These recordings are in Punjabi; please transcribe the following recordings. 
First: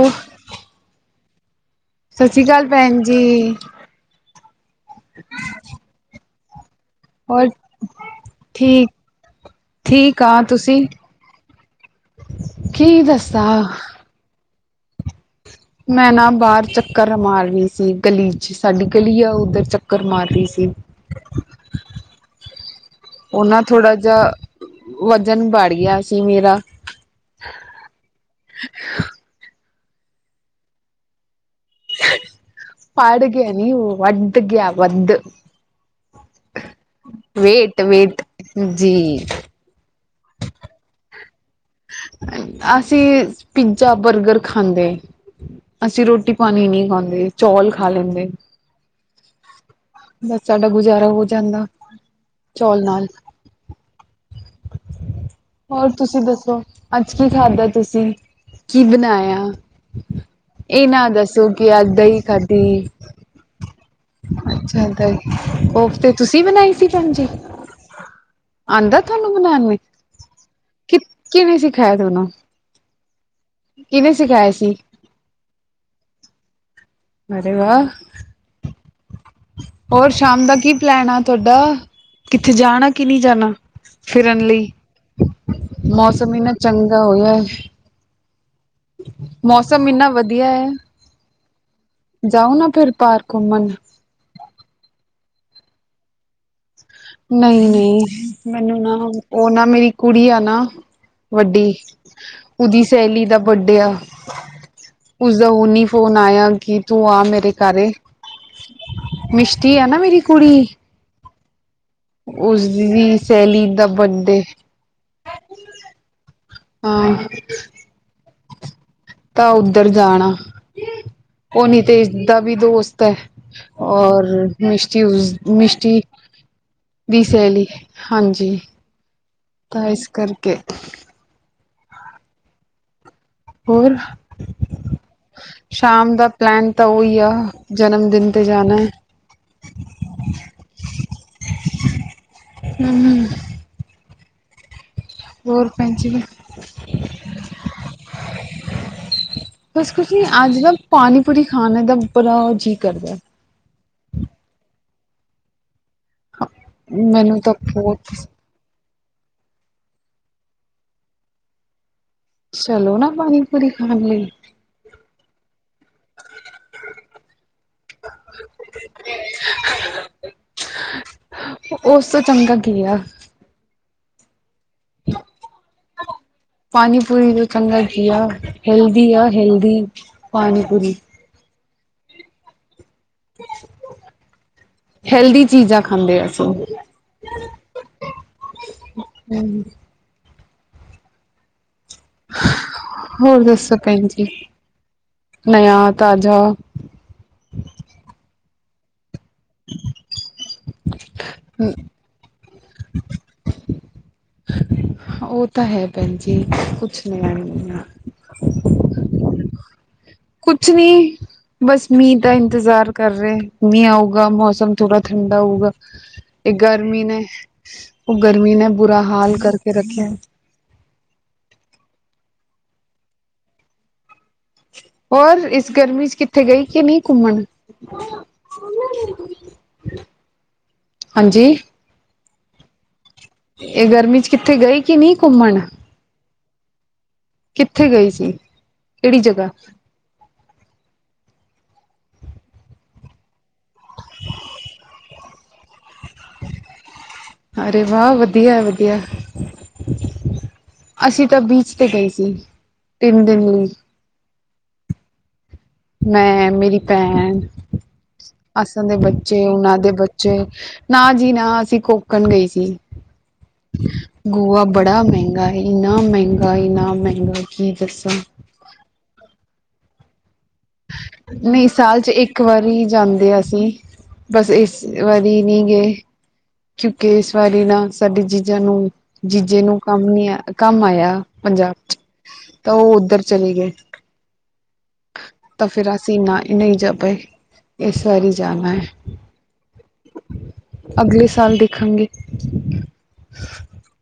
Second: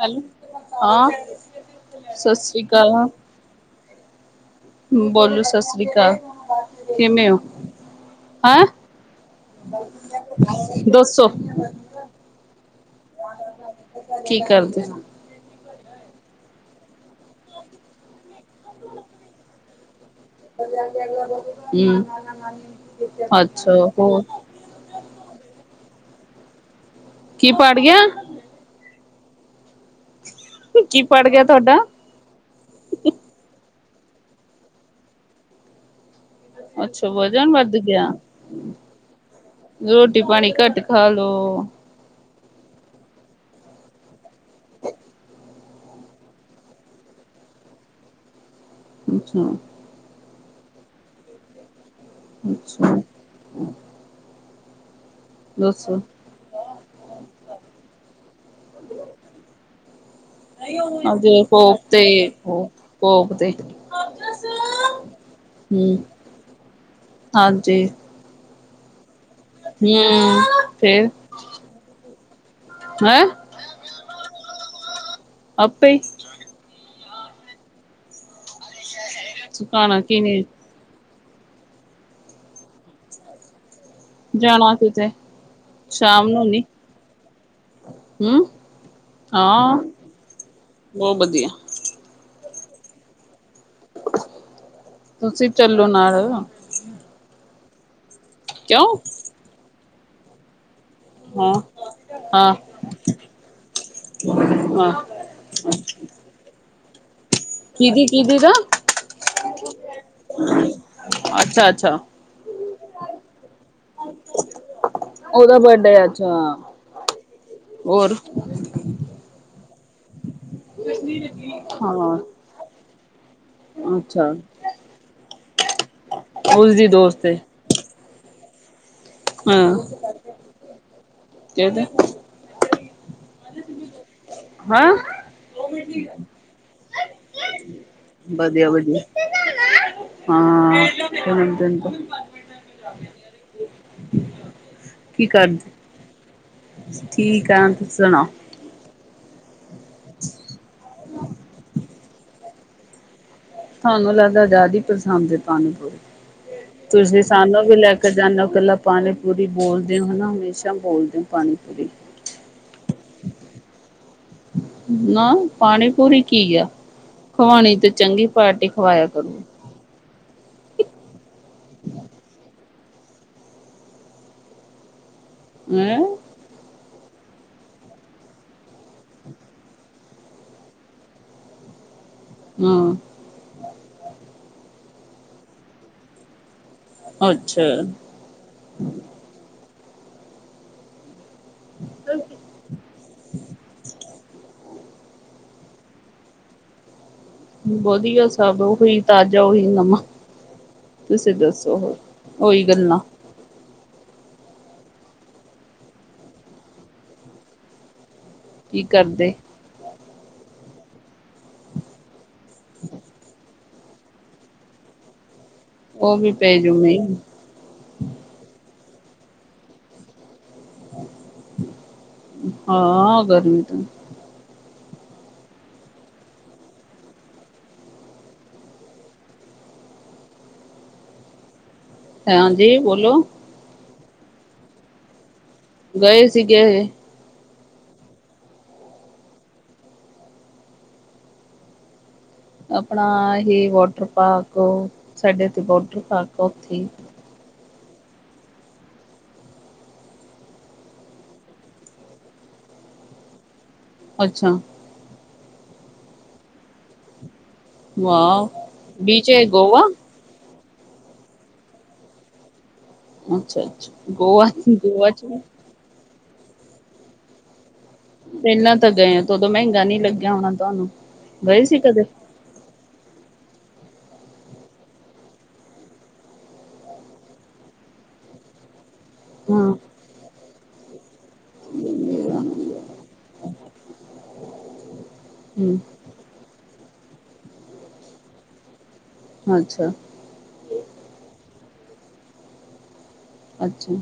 ਹੈਲੋ ਹਾਂ ਸਤਿ ਸ੍ਰੀ ਅਕਾਲ ਭੈਨ ਜੀ। ਬੋਲੋ ਸਤਿ ਸ੍ਰੀ ਅਕਾਲ। ਕਿਵੇਂ ਹੋ ਹੋਰ ਹੈਂ ਠੀਕ-ਠੀਕ ਆਂ ਤੁਸੀ ਦੋ ਸੌ ਕੀ ਦੱਸਾਂ। [inaudible] ਮੈਂ ਨਾ ਬਾਹਰ ਚੱਕਰ ਮਾਰ ਰਹੀ ਸੀ ਗਲੀ ਚ, ਸਾਡੀ ਗਲੀ ਆ ਉਧਰ ਚਕ ਹਮ ਉਹ ਨਾ ਅੱਛਾ ਥੋੜਾ ਹੋਰ। ਜਿਹਾ ਵਜਨ ਬੜ ਗਿਆ ਸੀ ਮੇਰਾ ਕੀ ਪਾਟ ਗਿਆ। ਕੀ ਪਾਟ ਗਿਆ। ਤੁਹਾਡਾ ਹੁਹ ਫਾੜ ਗਿਆ ਨੀ ਓਹ। ਵੱਧ ਗਿਆ ਵੱਧ। ਅੱਛਾ ਵਜਨ ਵੱਧ ਵੇਟ ਗਿਆ। ਵੇਟ ਜੀ ਟੀ ਪਾਣੀ ਘੱਟ ਖਾ ਲੋੋ। ਅਸੀਂ ਪਿੱਜਾ ਬਰਗਰ ਖਾਂਦੇ ਅਸੀਂ ਰੋਟੀ ਪਾਨੀ ਨੀ ਖਾਂਂਦੇ, ਚੌਲ ਖਾ ਲੈਂਦੇ। ਅੱਛਾ ਬਸ ਸਾਡਾ ਗੁਜ਼ਾਰਾ ਹੋ ਜਾਂਦਾ। ਚੌਲ ਅੱਛਾ। ਨਾਲ ਹੋਰ ਦੱਸੋ ਤੁਸੀਂ ਦੱਸੋ? ਅੱਜ ਕੀ ਖਾਧਾ ਤੁਸੀਂ? ਕੀ ਬਣਾਇਆ? ਇਹ ਨਾ ਹਾਂਜੀ ਦੱਸੋ ਕਿ ਹੋਪ ਅੱਜ ਤੇ ਦਹੀ ਖਾਧੀ। ਹੋਪ ਤੇ ਅੱਛਾ ਤ ਹਮ ਕੋਫ਼ਤੇ ਤੁਸੀਂ ਬਣਾਈ ਸੀ ਭੈਣਜੀ ਹਾਂਜੀ ਆਂਦਰ ਤੁਹਾਨੂੰ ਬਣਾਨੇ। ਹਮ ਕਿ ਫੇਰ ਕਿਵੇਂ ਸਿਖਾਇਆ ਤੁੋਨੂੰ ਹੈਂ ਕਿਨੇ ਸਿਖਾਏ ਸੀ? ਆਪੇ ਹੀ ਅਰੇ ਵਾਹ। ਸੁਕਾਣਾ ਔਰ ਕਿਨੇ ਸ਼ਾਮ ਦਾ ਕੀ ਪਲੈਨ ਆ ਤੁਹਾਡਾ ਕਿੱਥੇ ਜਾਣਾ ਕਿ ਨਹੀਂ ਜਾਣਾ। ਫਿਰਨ ਲਈ। ਜਾਣਾ ਕਿਤੇ ਸ਼ਾਮ ਮੌਸਮ ਇਨ੍ਹਾਂ ਚੰਗਾ ਹੋਇਆ। ਹੂੰ। ਮੌਸਮ ਇੰਨਾ ਵਧੀਆ ਐ। ਬਹੁਤ ਵਧੀਆ ਜਾਓ ਨਾ ਫਿਰ ਪਾਰ ਘੁੰਮਣ। ਤੁਸੀਂ ਚੱਲੋ ਨਾਲ। ਨਹੀਂ ਨਹੀਂ। ਮੈਨੂੰ ਨਾ ਕਿਉਂ ਉਹ ਨਾ ਮੇਰੀ ਕੁੜੀ ਆਂ ਨਾ ਹਾਂ ਵੱਡੀ ਹਾਂ ਓਦੀ ਸਹੇਲੀ ਦਾ ਬੱਡੇ ਆ ਹਾਂ ਉਸਦਾ ਹੂੰਨੀ ਫੋਨ ਆਇਆ ਕਿ ਤੂੰ ਆ ਮ ਤੇ ਘਰੇ ਕਿਹਦੀ ਕਿਹਦੀ ਦਾ ਮਿਸ਼ਟੀ ਆ ਨਾ ਮੇਰੀ ਕੁੜੀ ਅੱਛਾ। ਅੱਛਾ ਉਸਦੀ ਸਹੇਲੀ ਦਾ ਬੱਡੇ ਉਹਦਾ ਬਰਡੇ ਅੱਛਾ ਹਾਂ। [inaudible] ਤਾਂ ਉੱਧਰ ਜਾਣਾ। ਉਹ ਨਿਤੇਸ਼ ਹਾਂ ਦਾ ਵੀ ਦੋਸਤ ਏ, ਔਰ ਅੱਛਾ ਮਿਸ਼ਟੀ ਉਸ ਮਿਸ਼ਟੀ ਉਸਦੀ ਦੀ ਦੋਸਤ ਏ। ਸਹੇਲੀ ਹਾਂਜੀ। ਤਾਂ ਇਸ ਹਾਂ ਕਰਕੇ [unintelligible] ਹੋਰ, ਹਾਂ ਸ਼ਾਮ ਦਾ ਪਲੈਨ ਤਾਂ ਉਹ ਹੀ ਆ, ਜਨਮਦਿਨ ਤੇ ਵਧੀਆ ਜਾਣਾ ਵਧੀਆ ਹਾਂ ਐ ਹੂੰ। [inaudible] ਹੋਰ ਭੈਣਜੀ। ਠੀਕ ਆ, ਤੁਸੀਂ ਸੁਣਾਓ? ਬਸ ਕੁਛ ਨੀ, ਅੱਜ ਦਾ ਪਾਨੀ-ਪੂਰੀ ਖਾਨੇ ਦਾ ਬੜਾ ਜੀ ਕਰਦਾ, ਤੁਹਾਨੂੰ ਲੱਗਦਾ ਜ਼ਿਆਦ ਹੀ ਪਸੰਦ ਐ ਤੁਹਾਨੂੰ ਤੇ ਤੁਸੀਂ ਮੈਨੂੰ ਤਾਂ ਸਾਨੂੰ ਵੀ ਲੈ ਕੇ ਬਹੁਤ ਜਾਂਦੇ ਹੋ ਇਕੱਲਾ, ਪਾਨੀ ਪੂਰੀ ਬੋਲਦੇ ਹੋ ਹਨਾ ਹਮੇਸ਼ਾ ਬੋਲਦੇ ਹੋ ਪਾਨੀ ਪੂਰੀ ਚਲੋ ਨਾ ਪਾਣੀ ਪੂਰੀ ਖਾਣ ਐ ਨਾ ਪਾਣੀ ਪੂਰੀ ਕੀ ਆ ਖਵਾਣੀ ਤੇ ਚੰਗੀ ਪਾਰਟੀ ਖਵਾਇਆ ਕਰੋ, [unintelligible] ਉਸ ਤੋਂ ਚੰਗਾ ਕੀ ਆ, [unintelligible] ਹੈਂ, ਪਾਣੀ ਪੂਰੀ ਚੰਗਾ ਜੀ ਆ ਹੈਲਦੀ ਆ ਹੈਲਦੀ ਪਾਣੀ ਪੂਰੀ ਹੂੰ, ਹੈਲਦੀ ਚੀਜ਼ਾਂ ਖਾਂਦੇ ਅਸੀਂ ਅੱਛਾ, ਹੂੰ ਹੋਰ ਦੱਸੋ ਭੈਣ ਜੀ, ਨਆ ਤਾਜ਼ਾ, ਵਧੀਆ ਸਭ ਉਹੀ ਤਾਜਾ ਓਹੀ ਨਵਾ ਤੁਸੀਂ ਦੱਸੋ ਹੋ ਉਹੀ ਗੱਲ ਨਾ ਉਹ ਤਾਂ ਹੈ ਭੈਣ ਜੀ ਕੁਛ ਨ ਕੀ ਕਰਦੇ, ਕੁਛ ਨਹੀਂ ਬਸ ਮੀਹ ਦਾ ਇੰਤਜ਼ਾਰ ਕਰ ਰਹੇ ਮੀਹ ਆਊਗਾ ਮੌਸਮ ਥੋੜਾ ਹੋਊਗਾ ਉਹ ਵੀ ਇਹ ਪੈ ਜੂ ਗਰਮੀ ਮੀਂਹ ਨੇ ਉਹ ਗਰਮੀ ਨੇ ਬੁਰਾ ਹਾਲ ਕਰਕੇ ਰੱਖਿਆ। ਹਾਂ ਗਰਮੀ ਤੋਂ ਹੋਰ ਇਸ ਗਰਮੀ ਚ ਕਿੱਥੇ ਗਈ ਕਿ ਨਹੀਂ ਘੁੰਮਣ ਹਾਂਜੀ ਹਾਂਜੀ ਬੋਲੋ ਇਹ ਗਰਮੀ ਚ ਕਿੱਥੇ ਗਏ ਕਿ ਨਹੀਂ ਘੁੰਮਣ ਗਏ ਸੀਗੇ। ਕਿੱਥੇ ਗਈ ਸੀ। ਕਿਹੜੀ ਜਗ੍ਹਾ ਆਪਣਾ ਵਾਟਰ ਪਾਰਕ ਸਾਡੇ ਇੱਥ ਬਹੁਤ ਵਾਟਰ ਪਾਰਕ ਉਥੇ ਅਰੇ ਵਾਹ ਵਧੀਆ-ਵਧੀਆ ਅਸੀਂ ਤਾਂ ਬੀਚ ਤੇ ਗਏ ਸੀ। ਤਿੰਨ ਦਿਨ ਲਈ ਅੱਛਾ ਮੈਂ ਮੇਰੀ ਭੈਣ ਵਾਹ ਅਸਾਂ ਦੇ ਬੀਚ ਬੱਚੇ ਏ ਉਹਨਾਂ ਗੋਆ ਦੇ ਬੱਚੇ ਨਾ ਜੀ ਨਾ ਅਸੀਂ ਕੋਕਣ ਗਏ ਸੀ। ਅੱਛਾ ਅੱਛਾ ਗੋਆ ਗੋਆ ਚ ਮਹਿੰਗਾਈ ਨਾ ਮਹਿੰਗਾਈ ਕੀ ਦੱਸਾਂ ਇਹਨਾਂ ਤਾਂ ਗਏ ਆ ਮਹਿੰਗਾ ਨ ਨਹੀਂ ਲੱਗਿਆ ਹੋਣਾ ਤੁਹਾਨੂੰ ਗਏ ਨਹੀਂ ਸੀ ਸਾਲ ਕਦੇ ਚ ਇੱਕ ਵਾਰੀ ਜਾਂਦੇ ਅਸੀਂ ਬਸ ਇਸ ਵਾਰੀ ਨਹੀਂ ਗਏ ਕਿਉਂਕਿ ਇਸ ਵਾਰੀ ਨਾ ਸਾਡੇ ਚੀਜ਼ਾਂ ਨੂੰ ਜੀਜੇ ਹਾਂ ਨੂੰ ਕੰਮ ਨੀ ਆ ਕੰਮ ਆਯਾ ਪੰਜਾਬ ਚ ਤਾਂ ਉਹ ਉੱਧਰ ਚਲੇ ਗਏ ਤਾਂ ਹੂੰ ਫਿਰ ਅਸੀਂ ਇ ਨਾ ਨਹੀਂ ਜ ਭ ਇਸ ਵਾਰੀ ਜਾਣਾ ਹੈ ਅੱਛਾ ਅਗਲੇ ਸਾਲ ਦੀ ਖੰਗੇ ਅੱਛਾ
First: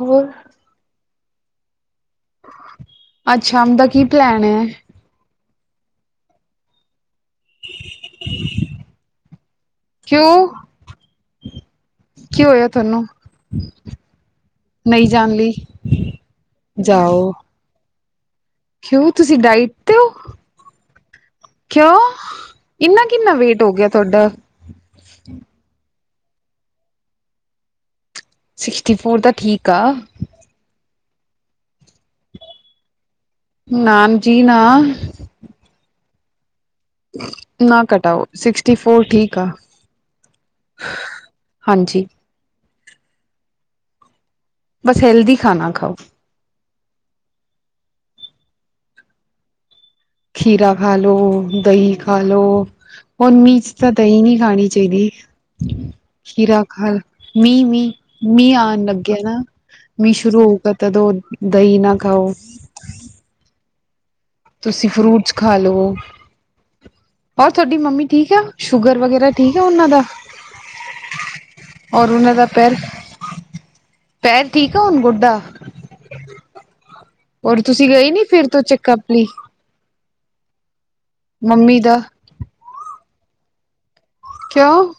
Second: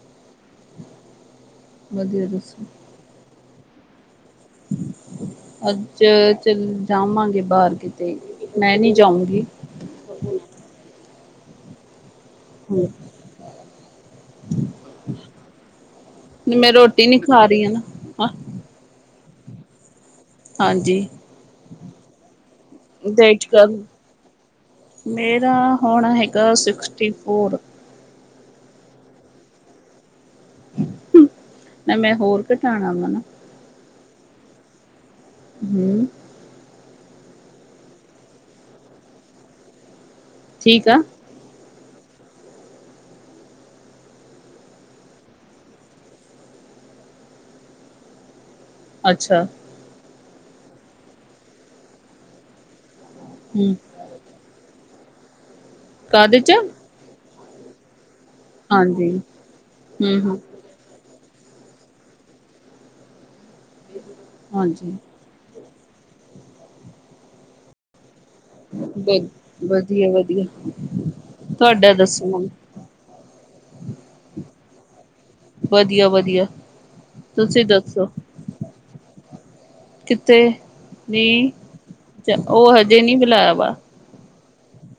ਹੋਰ ਵਧੀਆ ਦੱਸੋ ਅੱਛਾ ਹਦਾ ਕੀ ਪਲੈਨ ਹੈ। ਅੱਜ ਚੱਲ ਜਾਵਾਂਗੇ ਬਾਹਰ ਕਿਤੇ ਮੈਂ ਨੀ ਜਾਊਂਗੀ ਕਿਉਂ ਕੀ ਹੋਇਆ ਤੁਹਾਨੂੰ ਨਹੀਂ ਜਾਣ ਲਈ ਮੈਂ ਰੋਟੀ ਨਹੀਂ ਜਾਓ ਖਾ ਰਹੀ [inaudible] ਕਿਉਂ ਤੁਸੀਂ ਡਾਇਟ ਹਾਂਜੀ ਕਿਉਂ ਇੰਨਾ ਕਿੰਨਾ ਡਾਇਟ ਵੇਟ ਹੋ ਕਰ ਗਿਆ ਤੁਹਾਡਾ ਹੋਣਾ ਹੈਗਾ ਸਿਕਸਟੀ ਫੋਰ ਸਿਕਸਟੀ ਫੋਰ ਤਾਂ ਠੀਕ ਆ ਨਾ ਮੈਂ ਹੋਰ ਘਟਾਣਾ ਵਾ ਨਾ ਨਾਮ ਜੀਨਾ ਹਮ ਨਾ ਕਟਾਓ ਸਿਕਸਟੀ ਫੋਰ ਠੀਕ ਆ ਠੀਕ ਆ ਹਾਂਜੀ ਬਸ ਹੈਲਦੀ ਖਾਨਾ ਖਾਓ ਅੱਛਾ ਖੀਰਾ ਖਾਲੋ ਦਹੀਂ ਖਾਲੋ ਹੁਣ ਮੀਹ ਚ ਹੂੰ ਤਾਂ ਦਹੀਂ ਨੀ ਖਾਣੀ। ਚਾਹੀਦੀ। ਕਾਹਦੇ ਚ ਖੀਰਾ ਖਾਲਾ। ਮੀਂਹ ਮੀਂਹ। ਮੀਂਹ ਆਉਣ ਹਾਂਜੀ ਲੱਗਿਆ ਨਾ ਮੀਂਹ ਹੂੰ ਹੂੰ ਸ਼ੁਰੂ ਹੋਊਗਾ ਤਦੋਂ। ਦਹੀਂ ਨਾ ਖਾਓ। ਜਮੀ ਨੀਂ। ਤੁਸੀਂ ਫਰੂਟਸ ਖਾ ਲੋ। ਉਹ। ਹੋਰ ਤੁਹਾਡੀ ਮੰਮੀ। ਠੀਕ ਆ ਸ਼ੂਗਰ ਵ ਵਗੈਰਾ ਠੀਕ ਆ ਉਹਨਾਂ ਦਾ ਵਧੀਆ ਵਧੀਆ ਤੁਹਾਡਾ ਔਰ ਦੱਸੋ ਉਹਨਾਂ ਦਾ ਮੈਨੂੰ ਪੈਰ ਪੈਰ। ਠੀਕ ਹੁਣ। ਦਾ ਵਧੀਆ ਵਧੀਆ ਹੋਰ ਤੁਸੀਂ ਗਏ ਨੀ ਫਿਰ ਤੋਂ ਚੈੱਕਅਪ ਲਈ। ਕਿੱਥੇ? ਜੀ ਮੰਮੀ ਦਾ ਚ ਉਹ ਹਜੇ। ਦਿਨੀ ਬੁਲਾਇਆ ਵਾ। ਕਿਉਂ?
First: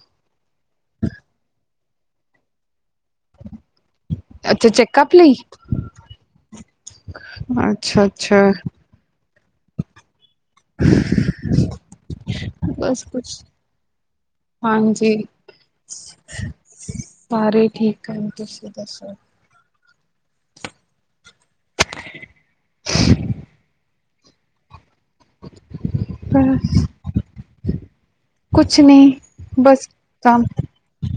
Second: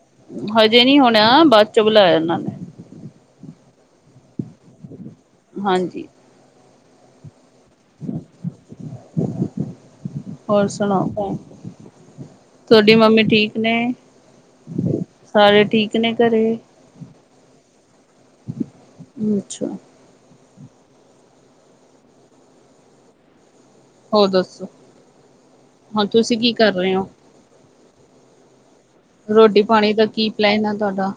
ਹਜੇ ਨਹੀਂ ਹੋਣਾ ਬਸ। 'ਚ ਬੁਲਾਇਆ ਇਹਨਾਂ ਨੇ। ਅੱਛਾ ਚੈੱਕਅਪ ਲਈ? ਹਾਂਜੀ ਚੰਗਾ। ਅੱਛਾ-ਅੱਛਾ। ਹੋਰ ਸੁਣਾਓ ਤੁਹਾਡੀ ਬਸ ਮੰਮੀ ਕੁਛ ਠੀਕ ਨੇ ਹਾਂਜੀ ਸਾਰੇ ਠੀਕ ਨੇ ਘਰੇ? ਸਾਰੇ ਠੀਕ। ਕੰਮ ਤੁਸੀਂ ਦੱਸੋ? ਅੱਛਾ [unintelligible] ਹੋਰ ਦੱਸੋ? ਹੁਣ ਤੁਸੀਂ ਕੀ ਕਰ ਬਸ ਰਹੇ ਹੋ? ਕੁਛ। ਨਹੀਂ ਰੋਟੀ ਬਸ ਪਾਣੀ ਦਾ ਕੀ ਕੰਮ ਪਲੈਨ ਹੈ ਤੁਹਾਡਾ?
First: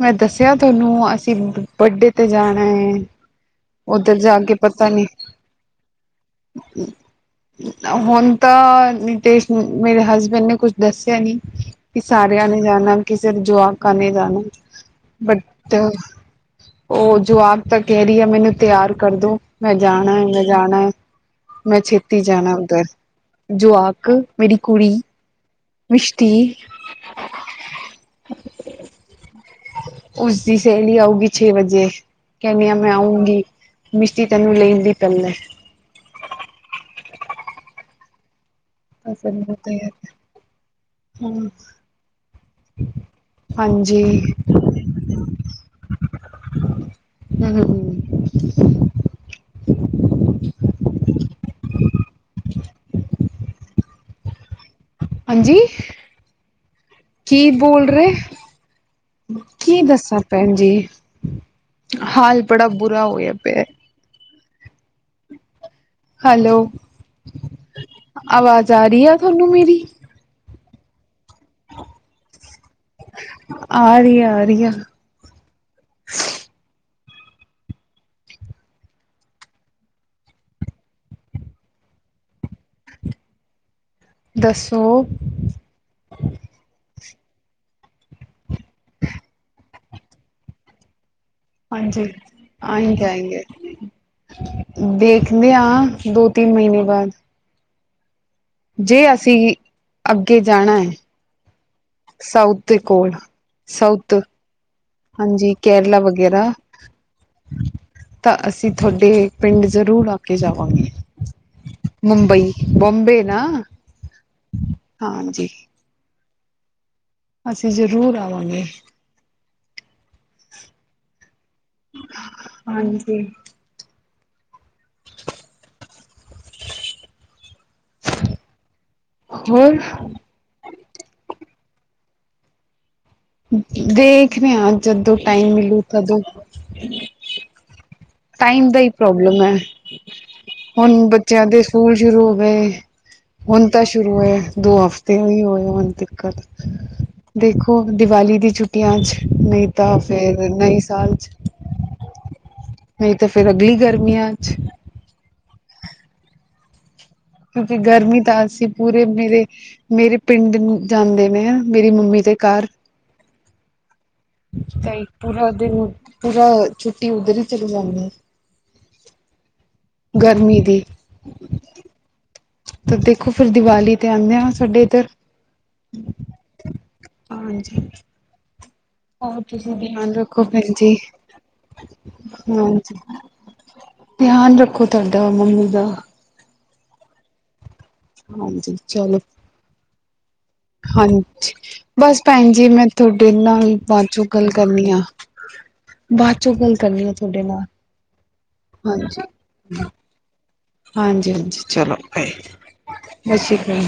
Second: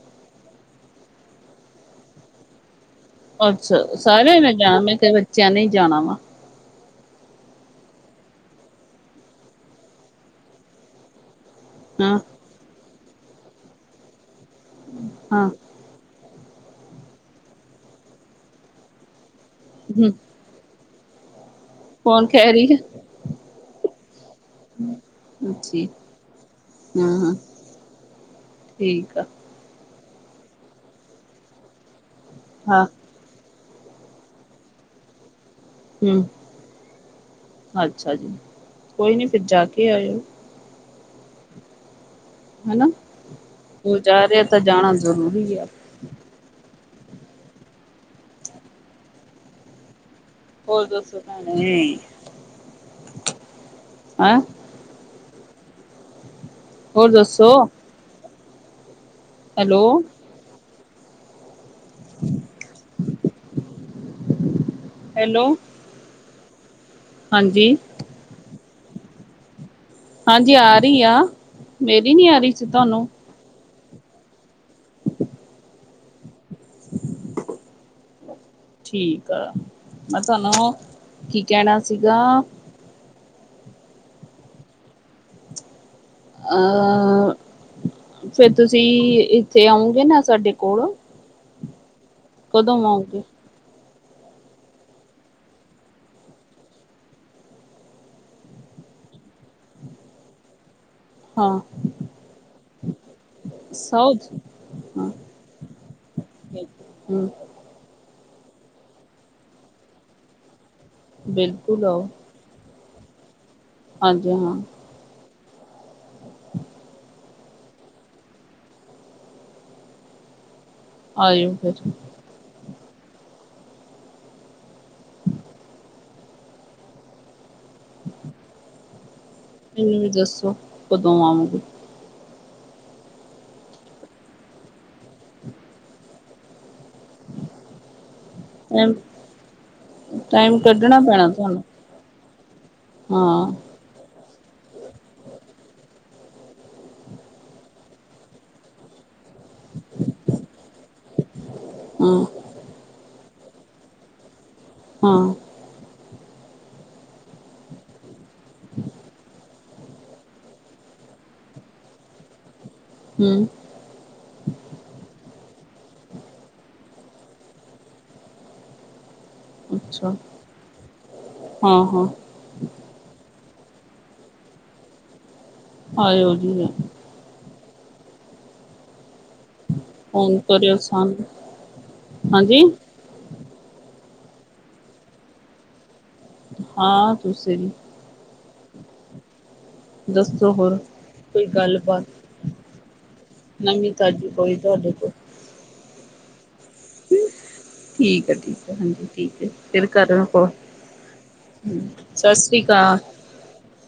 ਮੈਂ ਦੱਸਿਆ ਤੁਹਾਨੂੰ ਅਸੀਂ ਬੱਡੇ ਤੇ ਜਾਣਾ ਐ। ਅੱਛਾ ਸਾਰਿਆਂ ਨੇ ਜਾਣਾ ਮੈਂ ਕਿਹਾ ਬੱਚਿਆਂ ਨੇ ਜਾਣਾ ਵਾ। ਹੂੰ ਹੁਣ ਤਾਂ ਨਿਤੇਸ਼ ਮੇਰੇ ਹਸਬੈਂਡ ਨੇ ਕੁਝ ਦੱਸਿਆ ਨੀ? ਕਿ ਹਾਂ ਸਾਰਿਆਂ ਨੇ ਜਾਣਾ? ਕਿ ਸਿਰਫ ਜੋਆਕਾ ਨੇ ਜਾਣਾ, ਹਾਂ ਬਟ, ਉਹ ਜੋ ਆਪ ਤੇ ਕਹਿ ਰਹੀ ਹੈ ਮੈਨੂੰ ਤਿਆਰ ਕਰਦੋ। ਮੈਂ ਹਮ ਜਾਣਾ ਮੈਂ ਜਾਣਾ, ਮੈਂ ਛੇਤੀ ਕੌਣ ਜਾਣਾ ਕਹਿ ਰਹੀ ਹੈ ਉੱਧਰ ਜੁਆਕ ਮੇਰੀ ਕੁੜੀ ਅੱਛੀ ਮਿਸ਼ਟੀ, ਹਾਂ ਹਾਂ ਠੀਕ ਆ ਉਸਦੀ ਸਹੇਲੀ ਆਊਗੀ ਛੇ ਵਜੇ, ਕਹਿਣੀ ਆ ਹਾਂ ਮੈਂ ਆਊਂਗੀ। ਮਿਸ਼ਟੀ ਤੈਨੂੰ ਲੈਣ ਦੀ ਪਹਿਲਾ, ਹੂੰ ਅੱਛਾ ਜੀ। ਕੋਈ ਨੀ ਫਿਰ ਜਾ ਕੇ ਆਇਓ। ਹੂੰ, ਹੈਨਾ ਔ ਜਾ ਰਿਹਾ ਤਾਂ ਜਾਣਾ ਜ਼ਰੂਰੀ ਆ। ਹੂੰ [unintelligible] ਹੋਰ ਦੱਸੋ? [unintelligible] ਹੈਂ। ਹਾਂਜੀ, ਹੋਰ ਦੱਸੋ ਕੀ ਬੋਲ ਰਹੇ ਕੀ ਹੈਲੋ ਦੱਸਾਂ ਭੈਣ ਜੀ ਹਾਲ ਬੜਾ ਬੁਰਾ ਹੋਇਆ ਪਿਐ ਹੈਲੋ ਹੈਲੋ ਹਾਂਜੀ ਆਵਾਜ਼ ਜਾ ਰਹੀ ਆ ਤੁਹਾਨੂੰ ਮੇਰੀ ਕੀਆ ਮੇਰੀ ਨੀ ਆ ਰਹੀ ਅਛਾ ਤੁਹਾਨੂੰ ਆਰੀ ਆਂ ਆ ਰੀਆ ਠੀਕ ਆ ਮੈਂ ਤੁਹਾਨੂੰ ਕੀ ਕਹਿਣਾ ਸੀਗਾ ਦੱਸੋ। ਅਹ ਫਿਰ ਤੁਸੀਂ ਇੱਥੇ ਆਉਗੇ ਨਾ ਸਾਡੇ ਕੋਲ ਹਾਂਜੀ ਕਦੋਂ ਆਏਂਗੇ ਆਓਗੇ ਆਏਂਗੇ ਦੇਖਦੇ ਹ ਦੋ ਤਿੰਨ ਮਹੀਨੇ ਬਾਅਦ ਜੇ ਅਸੀਂ ਅੱਗੇ ਜਾਣਾ ਹੈ ਹਾਂ ਸਾਊਥ ਦੇ ਕੋਲ ਸਾਊਥ ਹਾਂ ਹਾਂਜੀ ਕੇਰਲਾ ਵਗੈਰਾ ਹਮ ਤਾਂ ਅਸੀਂ ਤੁਹਾਡੇ ਪਿੰਡ ਜ਼ਰੂਰ ਆ ਕੇ ਜਾਵਾਂਗੇ ਬਿਲਕੁਲ ਆਉ ਬੌਬੇ ਨਾ ਹਾਂਜੀ ਹਾਂ [unintelligible] ਅਸੀਂ ਜ਼ਰੂਰ ਆਵਾਂਗੇ। ਆਇਓ ਫਿਰ ਹਾਂਜੀ ਹੋਰ ਮੈਨੂੰ ਵੀ ਦੱਸੋ ਕਦੋਂ ਆਵਗੇ। ਦੇਖ ਰਹੇ ਆ ਜਦੋਂ ਟਾਈਮ ਮਿਲੂ ਤਦੋਂ ਟਾਈਮ ਦਾ ਹੀ ਪ੍ਰੋਬਲਮ ਹੈ। ਟਾਈਮ ਕੱਢਣਾ ਹੁਣ ਪੈਣਾ ਬੱਚਿਆਂ ਦੇ ਤੁਹਾਨੂੰ ਸਕੂਲ ਸ਼ੁਰੂ ਹੋ ਗਏ। ਹਾਂ ਹੁਣ ਤਾਂ ਸ਼ੁਰੂ ਹੋਏ ਦੋ ਹਫ਼ਤੇ ਹੀ ਹੋਏ ਹੁਣ ਦਿੱਕਤ ਦੇਖੋ ਦੀਵਾਲੀ ਦੀ ਛੁੱਟੀਆਂ ਅੱਜ ਨਹੀਂ ਤਾਂ ਫੇਰ ਨਹੀਂ ਸਾਲ ਚ ਹਾਂ ਤਾਂ ਫਿਰ ਅਗਲੀ ਗਰਮੀਆਂ ਚ ਹਾਂ ਕਿਉਂਕਿ ਗਰਮੀ ਤਾਂ ਅਸੀਂ ਪੂਰੇ ਮੇਰੇ ਮੇਰੇ ਪਿੰਡ ਜਾਂਦੇ ਨੇ ਮੇਰੀ ਮੰਮੀ ਦੇ ਘਰ ਹੂੰ ਤਾਂ ਇੱਕ ਪੂਰਾ ਦਿਨ ਪੂਰਾ ਛੁੱਟੀ ਉੱਧਰ ਹੀ ਚੱਲ ਜਾਂਦੀ ਆ। ਅੱਛਾ ਹਾਂ, ਹਾਂ। ਤਾਂ ਦੇਖੋ ਫਿਰ ਦੀਵਾਲੀ ਤੇ ਆਂਦੇ ਆ ਸਾਡੇ ਇੱਧਰ ਆਇਓ ਠੀਕ ਐ ਹਾਂਜੀ, ਹਾਂ, ਤੁਸੀਂ ਧਿਆਨ ਫੋਨ ਰੱਖੋ ਕਰਿਓ ਭੈਣਜੀ, ਸਾਨੂੰ ਹਾਂਜੀ। ਧਿਆਨ ਰੱਖੋ ਤੁਹਾਡਾ ਮੰਮੀ ਦਾ ਹਾਂ ਤੁਸੀ ਵੀ ਹਾਂਜੀ ਚਲੋ। ਦੱਸੋ ਹੋਰ ਕੋਈ ਹਾਂਜੀ ਗੱਲਬਾਤ ਬਸ ਭੈਣ ਜੀ ਮੈਂ ਤੁਹਾਡੇ ਨਾਲ ਨਵੀਂ ਬਾਦ ਚੋਂ ਤਾਜ਼ੀ ਗੱਲ ਕੋਈ ਕਰਨੀ ਤੁਹਾਡੇ ਆ। ਕੋਲ ਬਾਅਦ ਚੋਂ ਗੱਲ ਕਰਨੀ ਆ ਤੁਹਾਡੇ ਨਾਲ ਠੀਕ ਹੈ ਹਾਂਜੀ ਠੀਕ ਹੈ, ਫਿਰ ਕਰ ਹੋ ਹਾਂਜੀ ਹਾਂਜੀ ਚਲੋ ਬਾਏ। ਸਸ ਰੀ ਕਾਲ। ਸਤਿ ਸ਼੍ਰੀ ਅਕਾਲ।